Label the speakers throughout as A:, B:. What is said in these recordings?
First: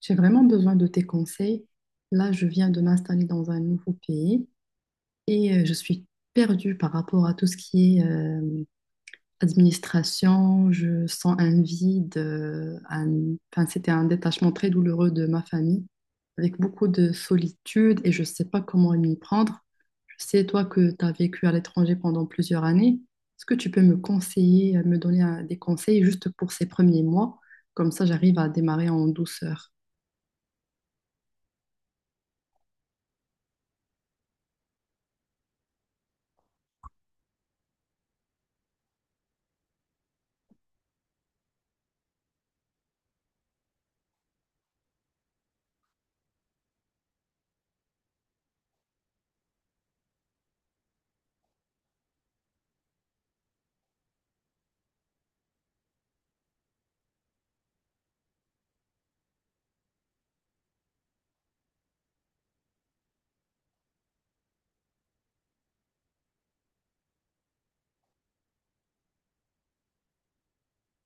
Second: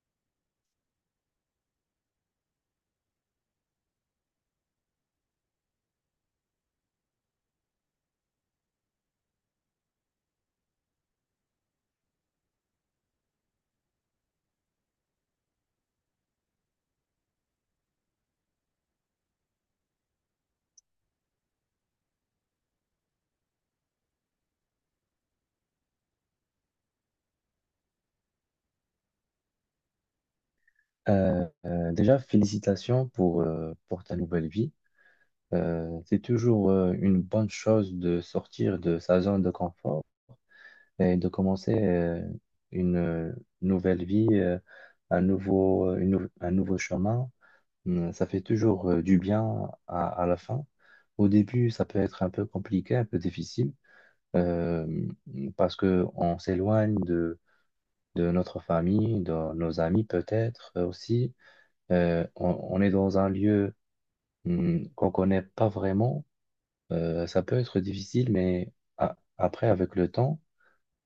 A: J'ai vraiment besoin de tes conseils. Là, je viens de m'installer dans un nouveau pays et je suis perdue par rapport à tout ce qui est administration. Je sens un vide. Enfin, c'était un détachement très douloureux de ma famille, avec beaucoup de solitude et je ne sais pas comment m'y prendre. Je sais, toi, que tu as vécu à l'étranger pendant plusieurs années. Est-ce que tu peux me conseiller, me donner des conseils juste pour ces premiers mois? Comme ça, j'arrive à démarrer en douceur.
B: Déjà, félicitations pour ta nouvelle vie. C'est toujours une bonne chose de sortir de sa zone de confort et de commencer une nouvelle vie, un un nouveau chemin. Ça fait toujours du bien à la fin. Au début, ça peut être un peu compliqué, un peu difficile, euh, parce que on s'éloigne de notre famille, de nos amis peut-être aussi on est dans un lieu qu'on connaît pas vraiment, ça peut être difficile, mais après, avec le temps,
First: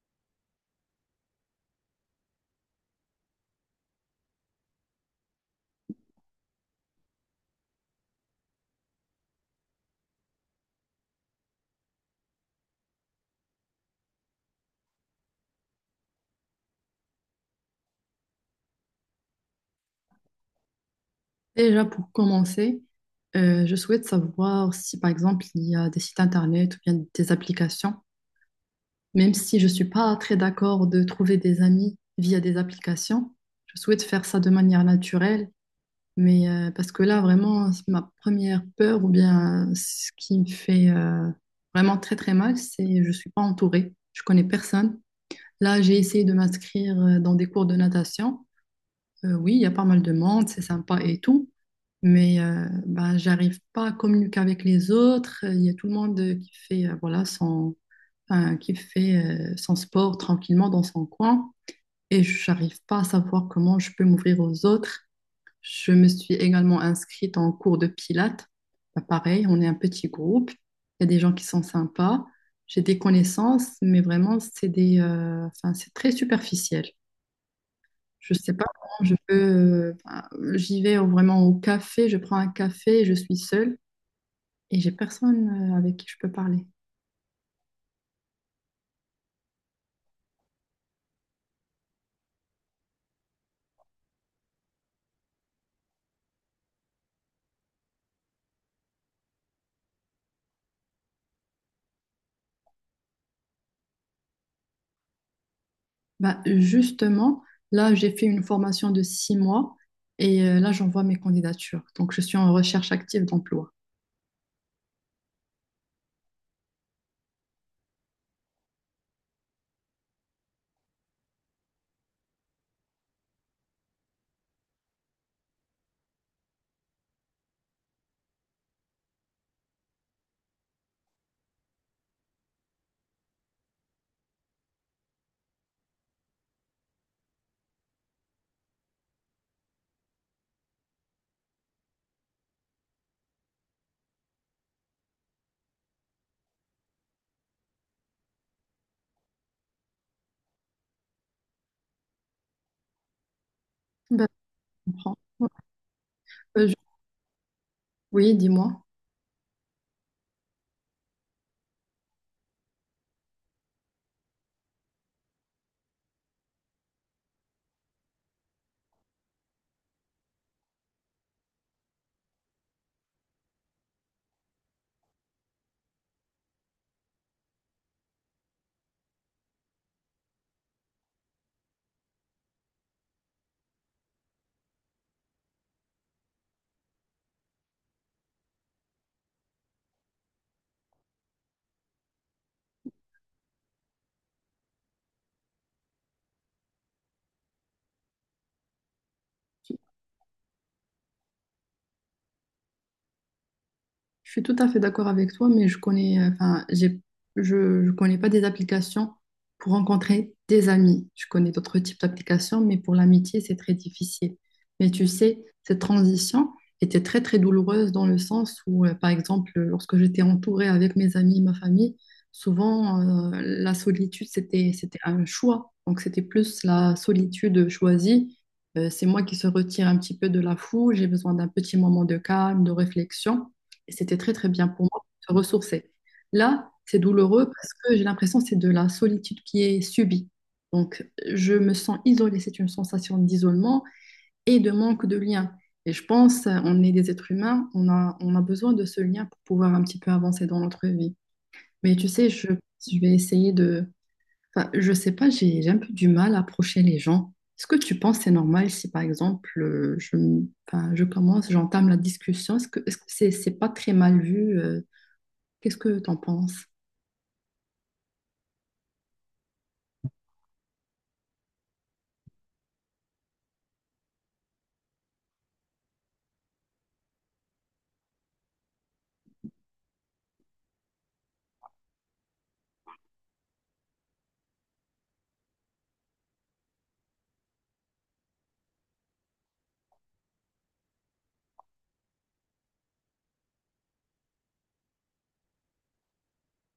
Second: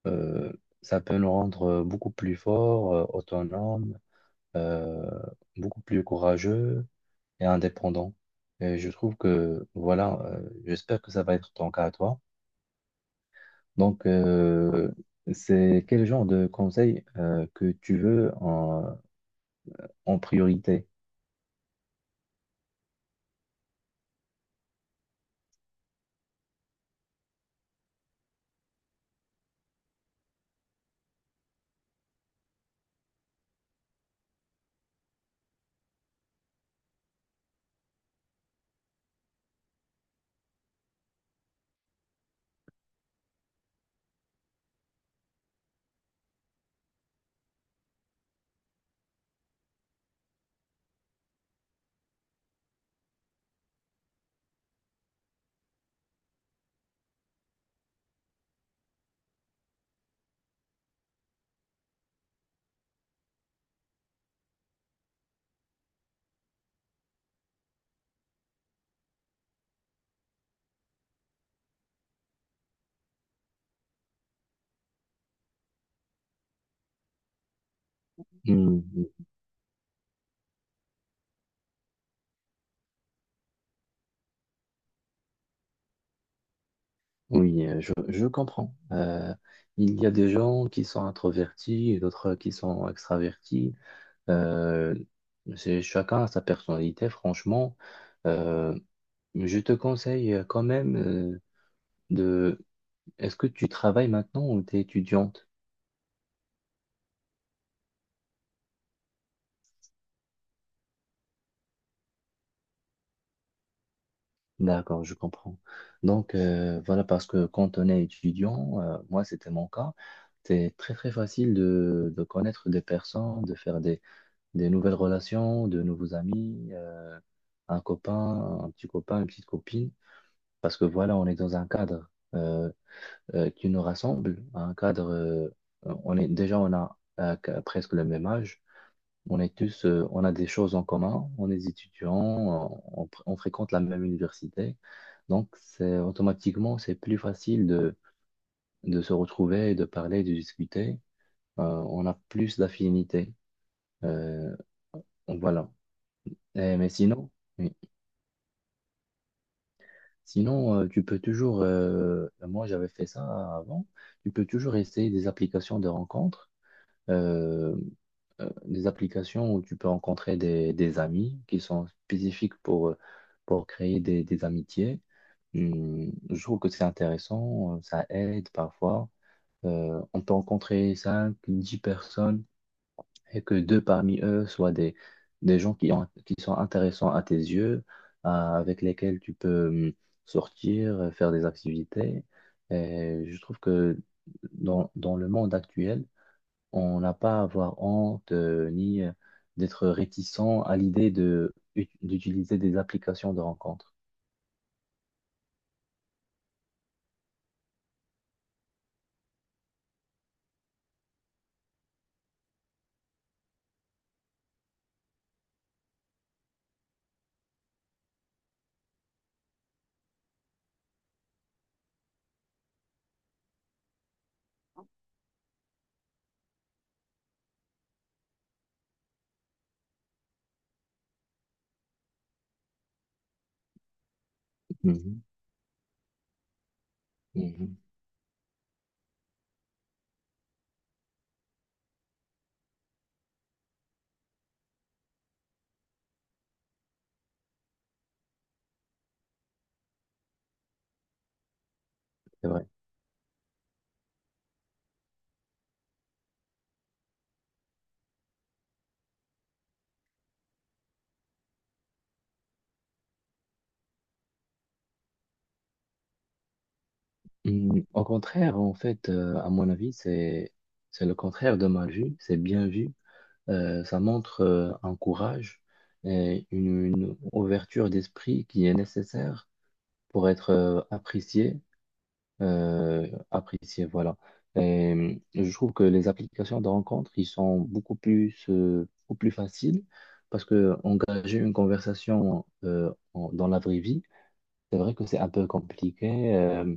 B: euh, ça peut nous rendre beaucoup plus forts, autonomes, euh, beaucoup plus courageux et indépendants. Et je trouve que, voilà, j'espère que ça va être ton cas à toi. Donc, c'est quel genre de conseil que tu veux en priorité?
A: Déjà, pour commencer, je souhaite savoir si, par exemple, il y a des sites internet ou bien des applications. Même si je ne suis pas très d'accord de trouver des amis via des applications, je souhaite faire ça de manière naturelle. Mais parce que là, vraiment, c'est ma première peur ou bien ce qui me fait vraiment très très mal, c'est je ne suis pas entourée. Je connais personne. Là, j'ai essayé de m'inscrire dans des cours de natation. Oui, il y a pas mal de monde, c'est sympa et tout, mais j'arrive pas à communiquer avec les autres. Il y a tout le monde qui fait, voilà, qui fait son sport tranquillement dans son coin et j'arrive pas à savoir comment je peux m'ouvrir aux autres. Je me suis également inscrite en cours de pilates. Ben, pareil, on est un petit groupe, il y a des gens qui sont sympas, j'ai des connaissances, mais vraiment, enfin, c'est très superficiel. Je sais pas
B: Hmm,
A: comment je peux. J'y vraiment au café, je prends un café, je suis seule et j'ai personne avec qui je peux parler.
B: Oui, je comprends. Il y a des gens qui sont introvertis et d'autres qui sont extravertis. Euh, c'est chacun a sa personnalité, franchement. Euh, je te conseille quand même de... Est-ce que tu travailles maintenant ou tu es étudiante?
A: Bah, justement, là, j'ai fait une formation de 6 mois et là, j'envoie mes candidatures. Donc, je suis en recherche active d'emploi.
B: D'accord, je comprends. Donc voilà, parce que quand on est étudiant, moi c'était mon cas, c'est très très facile de connaître des personnes, de faire des nouvelles relations, de nouveaux amis, un copain, un petit copain, une petite copine, parce que voilà, on est dans un cadre euh, qui nous rassemble, un cadre, on est déjà presque le même âge, on est tous, on a des choses en commun, on est étudiants, on fréquente la même université, donc c'est automatiquement c'est plus facile de se retrouver, de parler, de discuter. On a plus d'affinités.
A: Bah,
B: Euh,
A: je comprends.
B: voilà.
A: Euh, je-
B: Eh, mais sinon. Oui.
A: Oui, dis-moi.
B: Sinon, tu peux toujours, moi j'avais fait ça avant, tu peux toujours essayer des applications de rencontres, euh, des applications où tu peux rencontrer des amis qui sont spécifiques pour créer des amitiés. Je trouve que c'est intéressant, ça aide parfois. On peut rencontrer 5, 10 personnes et que deux parmi eux soient des gens qui sont intéressants à tes yeux, avec lesquels tu peux sortir, faire des activités. Et je trouve que dans le monde actuel, on n'a pas à avoir honte ni d'être réticent à l'idée d'utiliser des applications de rencontre.
A: Je suis tout à fait d'accord avec toi, mais je connais, enfin, j'ai, je connais pas des applications pour rencontrer des amis. Je connais d'autres types d'applications, mais pour l'amitié, c'est très difficile. Mais tu sais, cette transition était très, très douloureuse dans le sens où, par exemple, lorsque j'étais entourée avec mes amis, ma famille, souvent, la solitude, c'était un choix. Donc, c'était plus la solitude choisie. C'est moi qui se retire un petit peu de la foule. J'ai besoin d'un petit moment de calme, de réflexion. Et c'était très, très bien pour moi
B: Mhm.
A: de se ressourcer. Là, c'est douloureux parce
B: Mhm.
A: que j'ai l'impression que c'est de la solitude qui est subie. Donc, je me sens isolée. C'est une sensation d'isolement et de manque de lien. Et je pense, on est des êtres humains, on a besoin de ce lien pour pouvoir un petit peu avancer dans notre vie. Mais tu sais,
B: C'est vrai.
A: je vais essayer de... Enfin, je sais pas, j'ai un peu du mal à approcher les gens. Est-ce que tu penses que c'est normal si, par exemple, enfin, j'entame la discussion? Est-ce que c'est pas très mal vu, qu'est-ce que t'en penses?
B: Au contraire, en fait, à mon avis, c'est le contraire de mal vu, c'est bien vu. Ça montre un courage et une ouverture d'esprit qui est nécessaire pour être apprécié, apprécié, voilà. Et je trouve que les applications de rencontre, ils sont beaucoup plus faciles parce que engager une conversation dans la vraie vie, c'est vrai que c'est un peu compliqué.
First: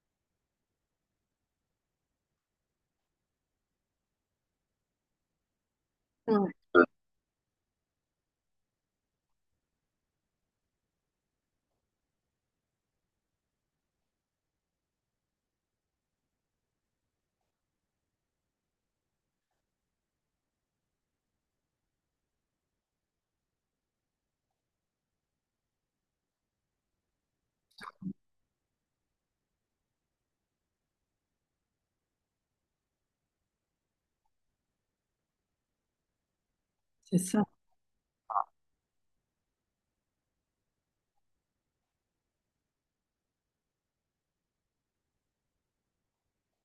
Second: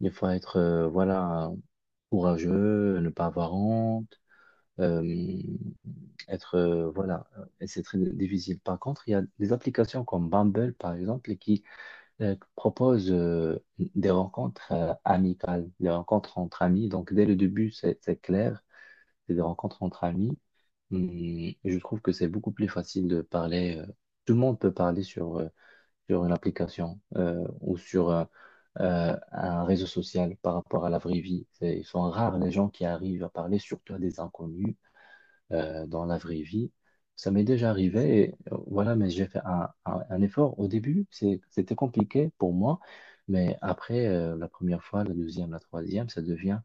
B: Il faut être, voilà, courageux, ne pas avoir honte. euh,
A: Ouais.
B: Être, voilà, et c'est très difficile. Par contre, il y a des applications comme Bumble, par exemple, qui proposent des rencontres amicales, des rencontres entre amis. Donc, dès le début, c'est clair, c'est des rencontres entre amis. Et je trouve que c'est beaucoup plus facile de parler. Tout le monde peut parler sur une application ou sur un réseau social par rapport à la vraie vie. C'est- Ils sont rares les gens qui arrivent à parler, surtout à des inconnus dans la vraie vie.
A: C'est
B: Ça
A: ça,
B: m'est déjà arrivé, et voilà, mais j'ai fait un effort. Au début, c'est- c'était compliqué pour moi, mais après, la première fois, la deuxième, la troisième, ça devient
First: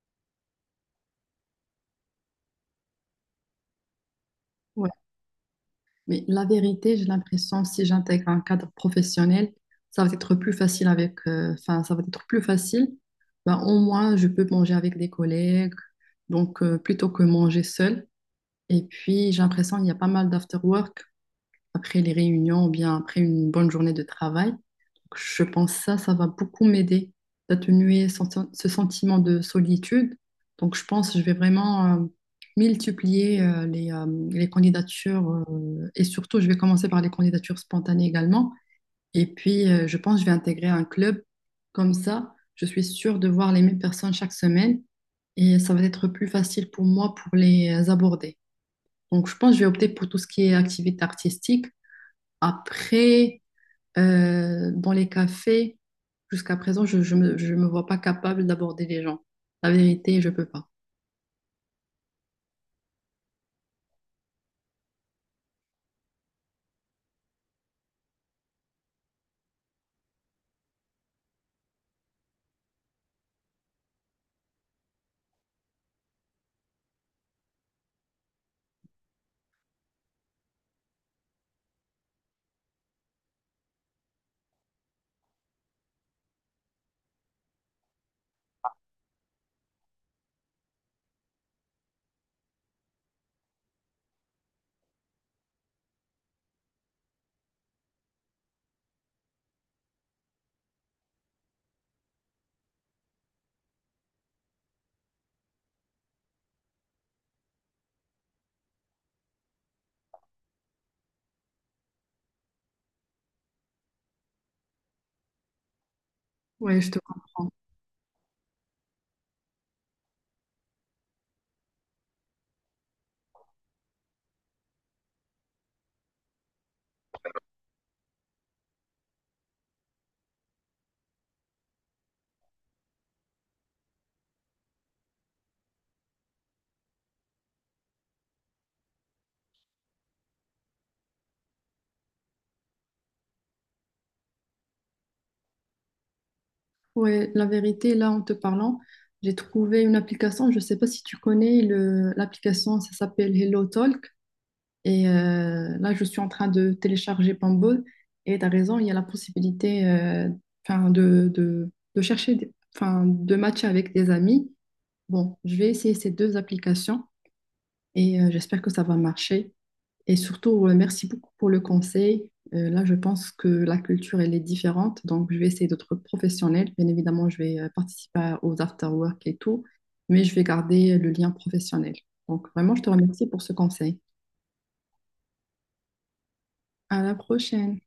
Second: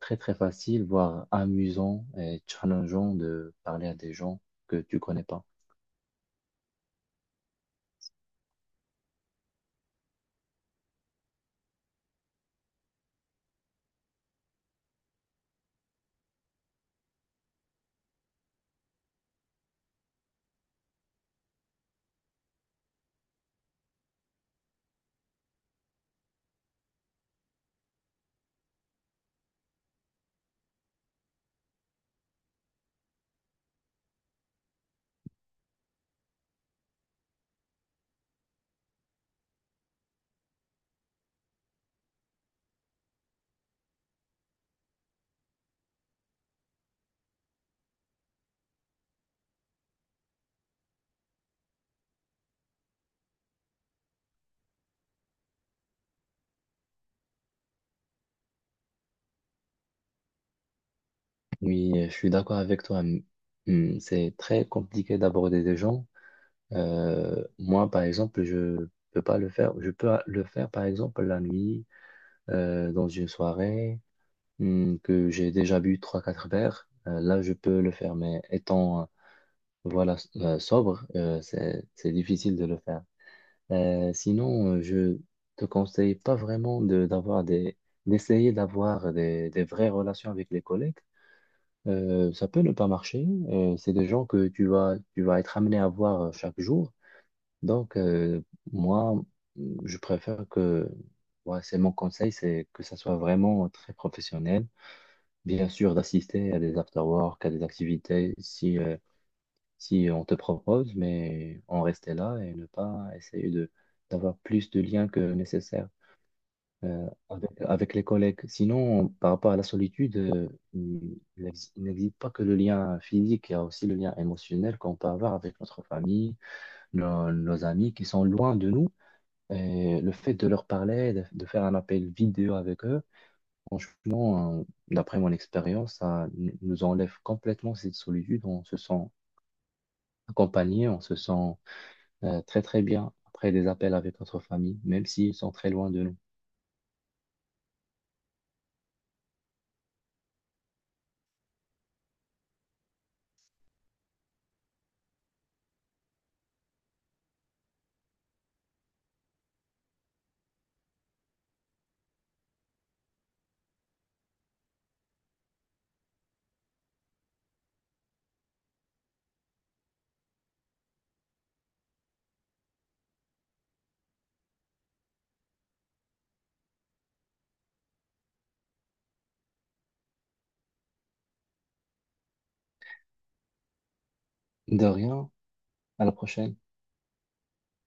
B: très, très facile, voire amusant et challengeant de parler à des gens que
A: ouais.
B: tu connais pas.
A: Mais la vérité, j'ai l'impression si j'intègre un cadre professionnel, ça va être plus enfin, ça va être plus facile. Ben, au moins, je peux manger avec des collègues, donc plutôt que manger seul. Et puis, j'ai l'impression qu'il y a pas mal d'after work après les réunions ou bien après une bonne journée de travail. Je pense que ça va beaucoup m'aider d'atténuer ce sentiment de solitude. Donc, je pense que je vais vraiment multiplier les candidatures et surtout, je vais commencer par les candidatures spontanées également. Et puis, je pense que je vais intégrer un club. Comme ça, je suis sûre de voir les mêmes personnes chaque semaine et ça va être plus facile pour moi pour les aborder. Donc, je pense que je vais opter pour tout ce qui est activité artistique. Après, dans les cafés, jusqu'à présent, je me vois pas capable d'aborder les gens. La vérité, je peux pas.
B: Oui, je suis d'accord avec toi. C'est très compliqué d'aborder des gens. Moi, par exemple, je peux pas le faire. Je peux le faire, par exemple, la nuit, dans une soirée. Que j'ai déjà bu trois quatre verres, là, je peux le faire. Mais étant, voilà, sobre, c'est difficile de le faire. Sinon, je te conseille pas vraiment d'avoir d'essayer d'avoir des vraies relations avec les collègues. Ça peut ne pas marcher. C'est des gens que tu vas être amené à voir chaque jour. Donc, moi, je préfère que, ouais, c'est mon conseil, c'est que ça soit vraiment très professionnel bien sûr, d'assister à des after-work, à des activités, si, si on te propose, mais en rester là et ne pas essayer de d'avoir plus de liens que nécessaire
A: Ouais, je te comprends.
B: avec, avec les collègues. Sinon, par rapport à la solitude, il n'existe pas que le lien physique, il y a aussi le lien émotionnel qu'on peut avoir avec notre famille, nos amis qui sont loin de nous. Et le fait de leur parler, de faire un appel vidéo avec eux, franchement, d'après mon expérience, nous enlève complètement cette solitude. On se sent accompagné, on se sent très très bien après des appels avec notre famille, même s'ils sont très loin de nous.
A: Ouais, la vérité, là, en te parlant, j'ai trouvé une application, je sais pas si tu connais l'application, ça s'appelle Hello Talk. Et là, je suis en train de télécharger Bumble. Et tu as raison, il y a la possibilité de chercher, de matcher avec des amis. Bon, je vais essayer ces deux applications et j'espère que ça va marcher. Et surtout, merci beaucoup pour le conseil. Là, je pense que la culture, elle est différente. Donc, je vais essayer d'être professionnelle. Bien évidemment, je vais participer aux after-work et tout, mais je vais garder le lien professionnel. Donc, vraiment, je te remercie pour ce conseil.
B: De rien, à la prochaine.
A: À la prochaine.